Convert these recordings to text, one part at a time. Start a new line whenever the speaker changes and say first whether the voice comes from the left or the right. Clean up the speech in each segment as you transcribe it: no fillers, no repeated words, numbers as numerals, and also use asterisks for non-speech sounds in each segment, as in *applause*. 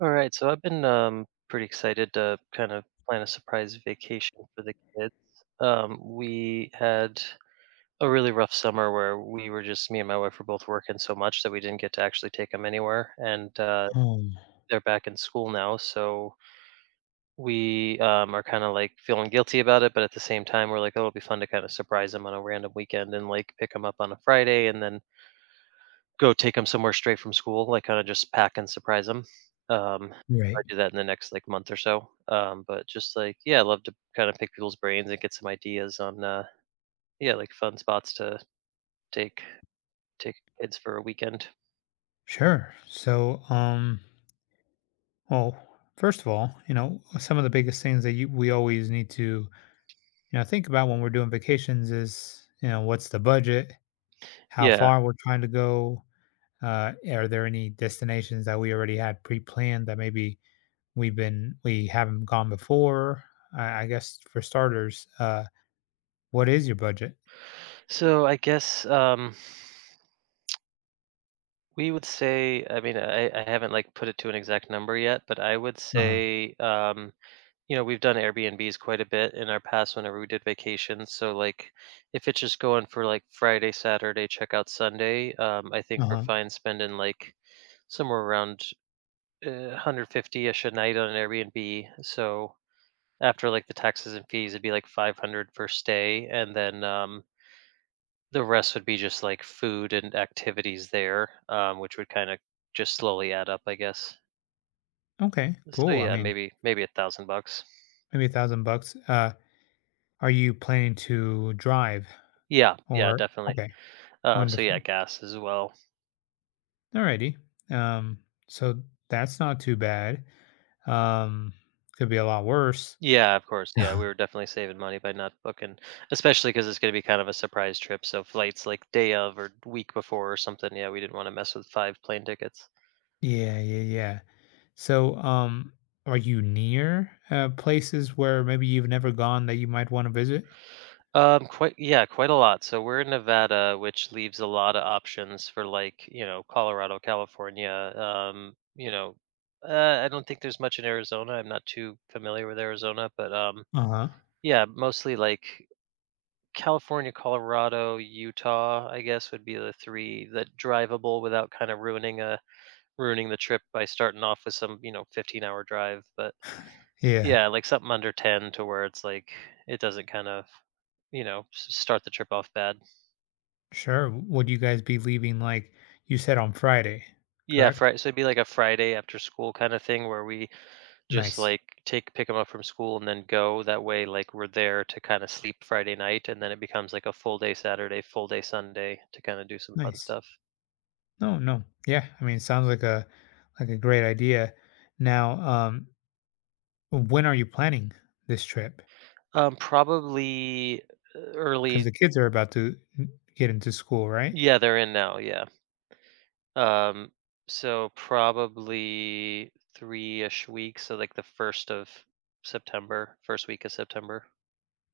right: All right, so I've been pretty excited to kind of plan a surprise vacation for the kids. We had a really rough summer where we were just me and my wife were both working so much that we didn't get to actually take them anywhere, and
left: Um,
right: they're back in school now, so we are kind of like feeling guilty about it, but at the same time, we're like, oh, it'll be fun to kind of surprise them on a random weekend and like pick them up on a Friday, and then go take them somewhere straight from school, like, kinda just pack and surprise 'em. Um, I
left: right.
right: do that in the next, like, month or so, but just, like yeah, I love to kinda pick people's brains and get some ideas on, yeah, like, fun spots to take take kids for a weekend.
left: Sure. Well, first of all, you know, some of the biggest things that we always need to think about when we're doing vacations is, you know, what's the budget, how
right: Yeah.
left: far we're trying to go. Are there any destinations that we already had pre-planned that maybe we haven't gone before? I guess for starters, what is your budget?
right: So, I guess, we would say I mean, I haven't, like, put it to an exact number yet, but I would
left: Uh-huh.
right: say, you know, we've done Airbnbs quite a bit in our past whenever we did vacations. So like if it's just going for like Friday, Saturday, check out Sunday, I think we're
left: Uh-huh.
right: fine spending like somewhere around uh, 150-ish a night on an Airbnb. So after like the taxes and fees, it'd be like 500 for stay. And then the rest would be just like food and activities there, which would kind of just slowly add up, I guess.
left: Okay,
right: So
left: cool. I
right: yeah,
left: mean,
right: maybe $1,000.
left: maybe 1,000 bucks. Are you planning to drive
right: Yeah, yeah,
left: or
right: definitely.
left: okay,
right: So yeah,
left: wonderful.
right: gas as well.
left: Alrighty. Um, so that's not too bad. Um, could be a lot worse.
right: Yeah, of course.
left: *laughs*
right: Yeah, we were definitely saving money by not booking, especially because it's going to be kind of a surprise trip. So flights like day of or week before or something. Yeah, we didn't want to mess with five plane tickets.
left: Yeah, yeah, yeah. So are you near places where maybe you've never gone that you might want to visit?
right: Quite yeah, quite a lot. So we're in Nevada, which leaves a lot of options for like you know Colorado, California. Um, you know, I don't think there's much in Arizona. I'm not too familiar with Arizona, but
left: Uh huh.
right: yeah, mostly like California, Colorado, Utah, I guess would be the 3 that drivable without kinda ruining a ruining the trip by starting off with some, you know, 15-hour drive, but
left: Yeah,
right: yeah, like something under 10 to where it's like, it doesn't kind of, you know, s start the trip off bad.
left: sure. Would you guys be leaving like you said on Friday,
right: Yeah,
left: correct?
right: Friday. So it'd be like a Friday after school kinda thing where we just,
left: Nice,
right: like, take pick them up from school and then go, that way, like, we're there to kinda sleep Friday night, and then it becomes like a full day Saturday, full day Sunday to kinda do some fun
left: nice.
right: stuff.
left: No, no. Yeah, I mean, it sounds like a great idea. Now, when are you planning this trip?
right: Um, probably uh,
left: Because
right: early
left: the kids are about to get into school, right?
right: Yeah, they're in now, yeah. Um, so probably 3-ish weeks, so, like, the 1st of September, 1st week of September.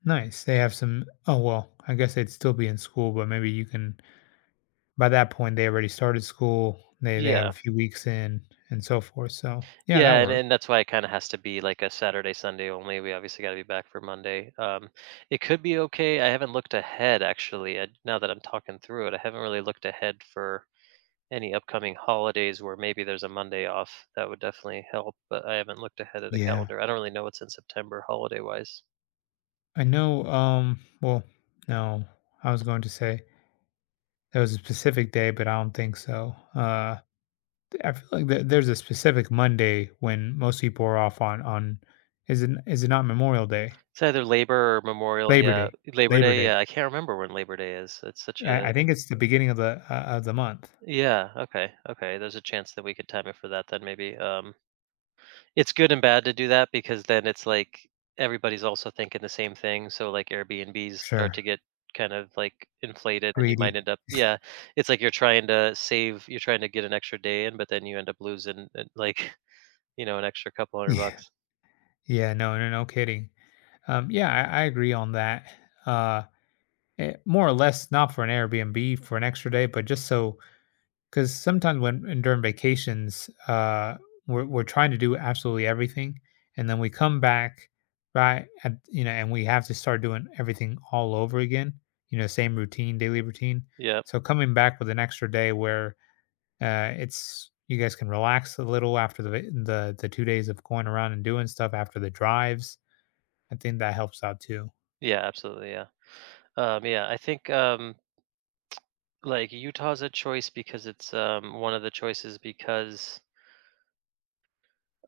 left: Nice. They have some. Oh well, I guess they'd still be in school, but maybe you can by that point, they already started school. They have a
right: Yeah.
left: few weeks in and so forth. So yeah, that
right: Yeah, and
left: worked.
right: that's why it kinda has to be, like, a Saturday, Sunday only, we obviously gotta be back for Monday. It could be okay, I haven't looked ahead, actually, I now that I'm talking through it, I haven't really looked ahead for any upcoming holidays where maybe there's a Monday off, that would definitely help, but I haven't looked ahead at a
left: Yeah,
right: calendar. I don't really know what's in September holiday-wise.
left: I know. Well, no, I was going to say there was a specific day, but I don't think so. I feel like there there's a specific Monday when most people are off on on. Is it not Memorial Day?
right: It's either Labor or Memorial,
left: Labor
right: yeah.
left: Day.
right: Labor
left: Labor
right: Day,
left: Day.
right: yeah, I can't remember when Labor Day is. It's such
left: Yeah,
right: a
left: I
right: it
left: think it's the beginning of the month.
right: yeah, okay, okay, there's a chance that we could time it for that then maybe. It's good and bad to do that because then it's like everybody's also thinking the same thing. So like Airbnbs start
left: Sure.
right: to get kind of like inflated and you might
left: Greedy.
right: end up yeah, it's like you're trying to save you're trying to get an extra day in, but then you end up losing like, *laughs* you know, an extra couple hundred
left: Yeah.
right: bucks.
left: Yeah. No. No. No kidding. Yeah. I agree on that. Uh Eh, more or less, not for an Airbnb for an extra day, but just so because sometimes when and during vacations, we're trying to do absolutely everything, and then we come back right at you know, and we have to start doing everything all over again. You know, same routine, daily routine.
right: Yeah.
left: So coming back with an extra day where it's you guys can relax a little after the va- the 2 days of going around and doing stuff after the drives. I think that helps out too.
right: Yeah, absolutely. Yeah. Yeah, I think like Utah's a choice because it's one of the choices because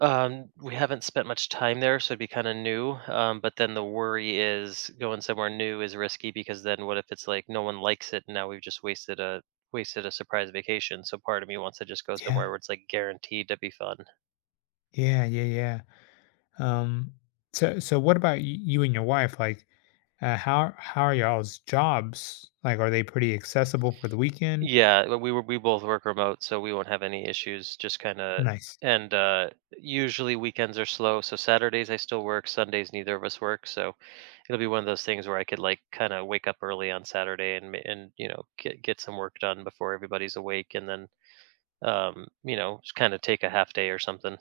right: we haven't spent much time there, so it'd be kind of new. But then the worry is going somewhere new is risky because then what if it's like no one likes it and now we've just wasted a wasted a surprise vacation. So part of me wants to just go somewhere
left: Yeah,
right: where it's like guaranteed to be fun.
left: yeah, yeah, yeah. Um, so so what about you and your wife? Like, how are y'all's jobs? Like, are they pretty accessible for the weekend?
right: Yeah, but we were we both work remote, so we won't have any issues. Just kind of
left: Nice,
right: and usually weekends are slow, so Saturdays I still work, Sundays neither of us work, so it'll be one of those things where I could like kind of wake up early on Saturday and and you know get some work done before everybody's awake, and then you know just kind of take a half day or something.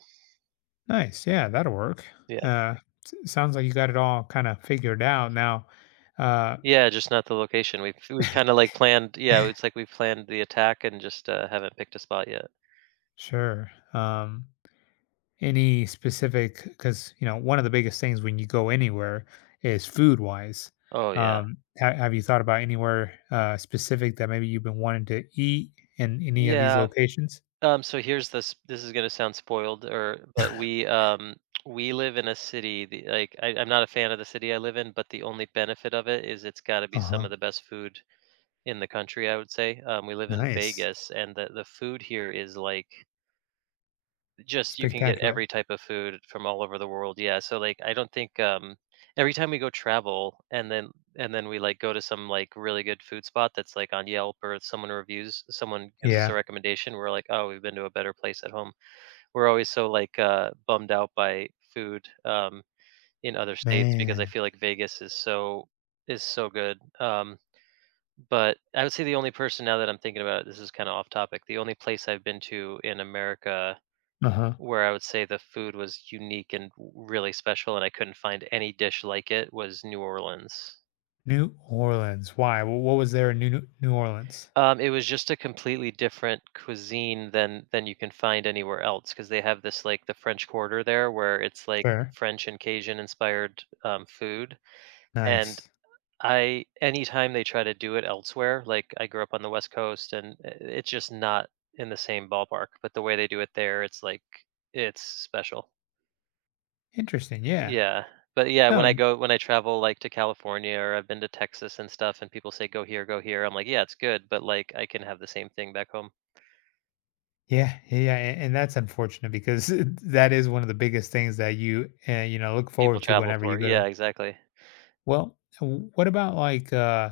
left: nice. Yeah, that'll work.
right: Yeah,
left: Uh, sounds like you got it all kind of figured out now. Uh,
right: yeah, just not the location. We've kind of like planned. Yeah, it's like we've planned the attack and just haven't picked a spot yet.
left: sure. Any specific? Because you know, one of the biggest things when you go anywhere is food wise.
right: Oh yeah,
left: Have you thought about anywhere specific that maybe you've been wanting to eat in any of these
right: yeah.
left: locations?
right: So here's this. This is gonna sound spoiled, or but we live in a city. I'm not a fan of the city I live in, but the only benefit of it is it's got to be
left: Uh
right: some
left: huh.
right: of the best food in the country, I would say. We live in
left: Nice.
right: Vegas, and the food here is like just you can get every
left: Spectacular.
right: type of food from all over the world. Yeah, so like I don't think every time we go travel, and then we like go to some like really good food spot that's like on Yelp or someone reviews, someone gives us a
left: Yeah.
right: recommendation. We're like, oh, we've been to a better place at home. We're always so like bummed out by food in other states because I
left: Man.
right: feel like Vegas is so good. But I would say the only person now that I'm thinking about it, this is kind of off topic. The only place I've been to in America
left: Uh-huh.
right: where I would say the food was unique and really special, and I couldn't find any dish like it, was New Orleans.
left: New Orleans. Why? Wh what was there in New Orleans?
right: It was just a completely different cuisine than you can find anywhere else because they have this like the French Quarter there, where it's like
left: Sure.
right: French and Cajun inspired food, and
left: Nice.
right: I anytime they try to do it elsewhere, like I grew up on the West Coast and it's just not in the same ballpark, but the way they do it there, it's like it's special.
left: Interesting, yeah.
right: Yeah. But yeah, when I
left: No
right: go when I travel like to California or I've been to Texas and stuff and people say go here, I'm like, yeah, it's good, but like I can have the same thing back home.
left: yeah, yeah, yeah, a and that's unfortunate because *laughs* that is one of the biggest things that you you know, look
right: People
left: forward to
right: travel
left: whenever you
right: for it.
left: go
right: Yeah,
left: to
right: exactly.
left: well, what about, like,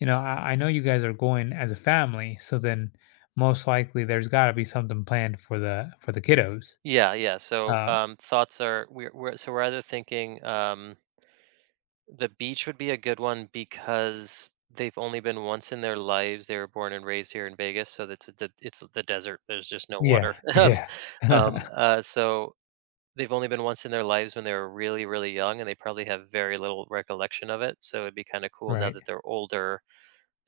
left: you know, I know you guys are going as a family, so then most likely there's gotta be something planned for the kiddos.
right: Yeah, yeah. So
left: Uh
right: thoughts are we're either thinking the beach would be a good one because they've only been once in their lives. They were born and raised here in Vegas, so that's the it's the desert. There's just no
left: Yeah,
right: water. *laughs*
left: yeah.
right: Um,
left: *laughs*
right: uh, so they've only been once in their lives when they were really, really young, and they probably have very little recollection of it. So it'd be kind of cool now
left: Right.
right: that they're older.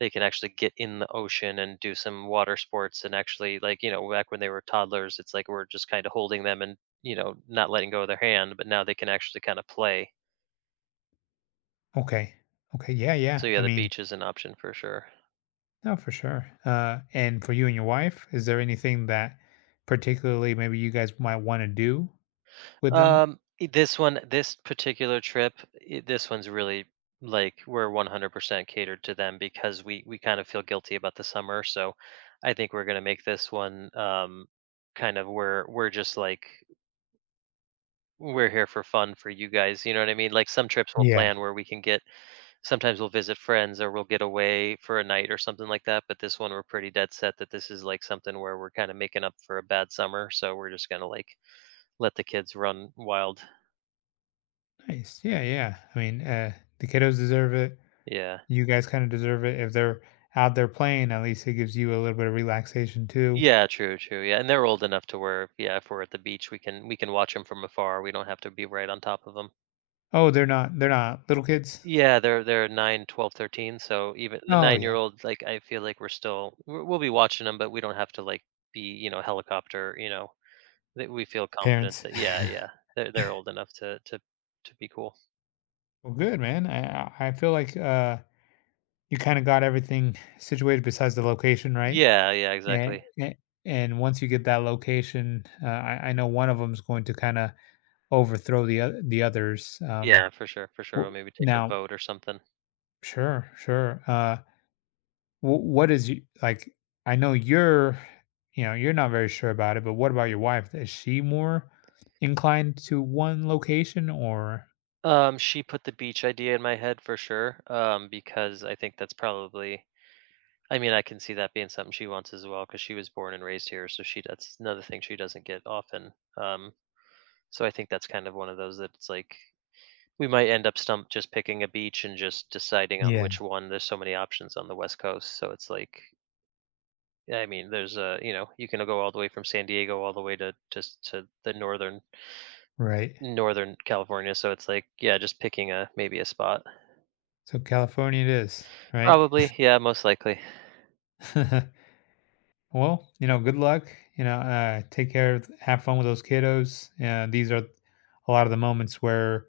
right: They can actually get in the ocean and do some water sports, and actually, like you know, back when they were toddlers, it's like we're just kind of holding them and you know not letting go of their hand, but now they can actually kind of play.
left: Okay. Okay. Yeah.
right: So
left: Yeah.
right: yeah,
left: I
right: the
left: mean,
right: beach is an option for sure.
left: no, for sure. And for you and your wife, is there anything that particularly maybe you guys might want to do within?
right: This one, this particular trip, this one's really like we're 100% catered to them because we kind of feel guilty about the summer. So I think we're gonna make this one kind of where we're just like we're here for fun for you guys. You know what I mean? Like some trips we'll
left: Yeah.
right: plan where we can get sometimes we'll visit friends or we'll get away for a night or something like that. But this one we're pretty dead set that this is like something where we're kind of making up for a bad summer. So we're just gonna like let the kids run wild.
left: Nice. Yeah. Yeah. I mean, the kiddos deserve it.
right: Yeah.
left: You guys kind of deserve it. If they're out there playing, at least it gives you a little bit of relaxation too.
right: Yeah, true, true. Yeah, and they're old enough to where, yeah, if we're at the beach, we can watch them from afar. We don't have to be right on top of them.
left: Oh, they're not. They're not little kids.
right: Yeah, they're nine, 12, 13. So even the
left: Oh yeah,
right: 9-year-old like I feel like we're still we'll be watching them, but we don't have to like be, you know, helicopter, you know. That we feel confident
left: parents.
right: that yeah, yeah. They're old enough to to be cool.
left: *laughs* well, good man. I feel like you kind of got everything situated besides the location, right?
right: Yeah, yeah,
left: And
right: exactly.
left: a and once you get that location, I know one of them is going to kinda overthrow the oth the others,
right: Yeah, for sure, for sure.
left: w
right: Or maybe take a
left: now
right: vote or something.
left: sure, sure, wh what is y like, I know you're you know, you're not very sure about it, but what about your wife? Is she more inclined to one location or
right: She put the beach idea in my head for sure. Because I think that's probably I mean, I can see that being something she wants as well because she was born and raised here, so she that's another thing she doesn't get often. So I think that's kind of one of those that it's like we might end up stumped just picking a beach and just deciding on
left: yeah,
right: which one. There's so many options on the West Coast, so it's like I mean, there's a you know you can go all the way from San Diego all the way to just to the northern
left: right.
right: northern California. So it's like yeah, just picking a maybe a spot.
left: So California it is, right?
right: Probably yeah, most likely.
left: *laughs* Well, you know, good luck. You know, take care. Have fun with those kiddos. These are a lot of the moments where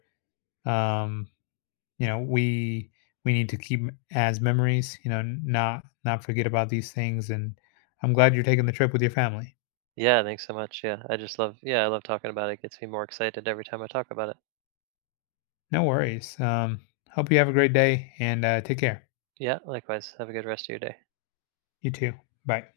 left: um, you know we need to keep as memories. You know, not forget about these things. And I'm glad you're taking the trip with your family.
right: Yeah, thanks so much. Yeah, I just love yeah I love talking about it. It gets me more excited every time I talk about it.
left: No worries. Hope you have a great day and take care.
right: Yeah, likewise. Have a good rest of your day.
left: You too. Bye.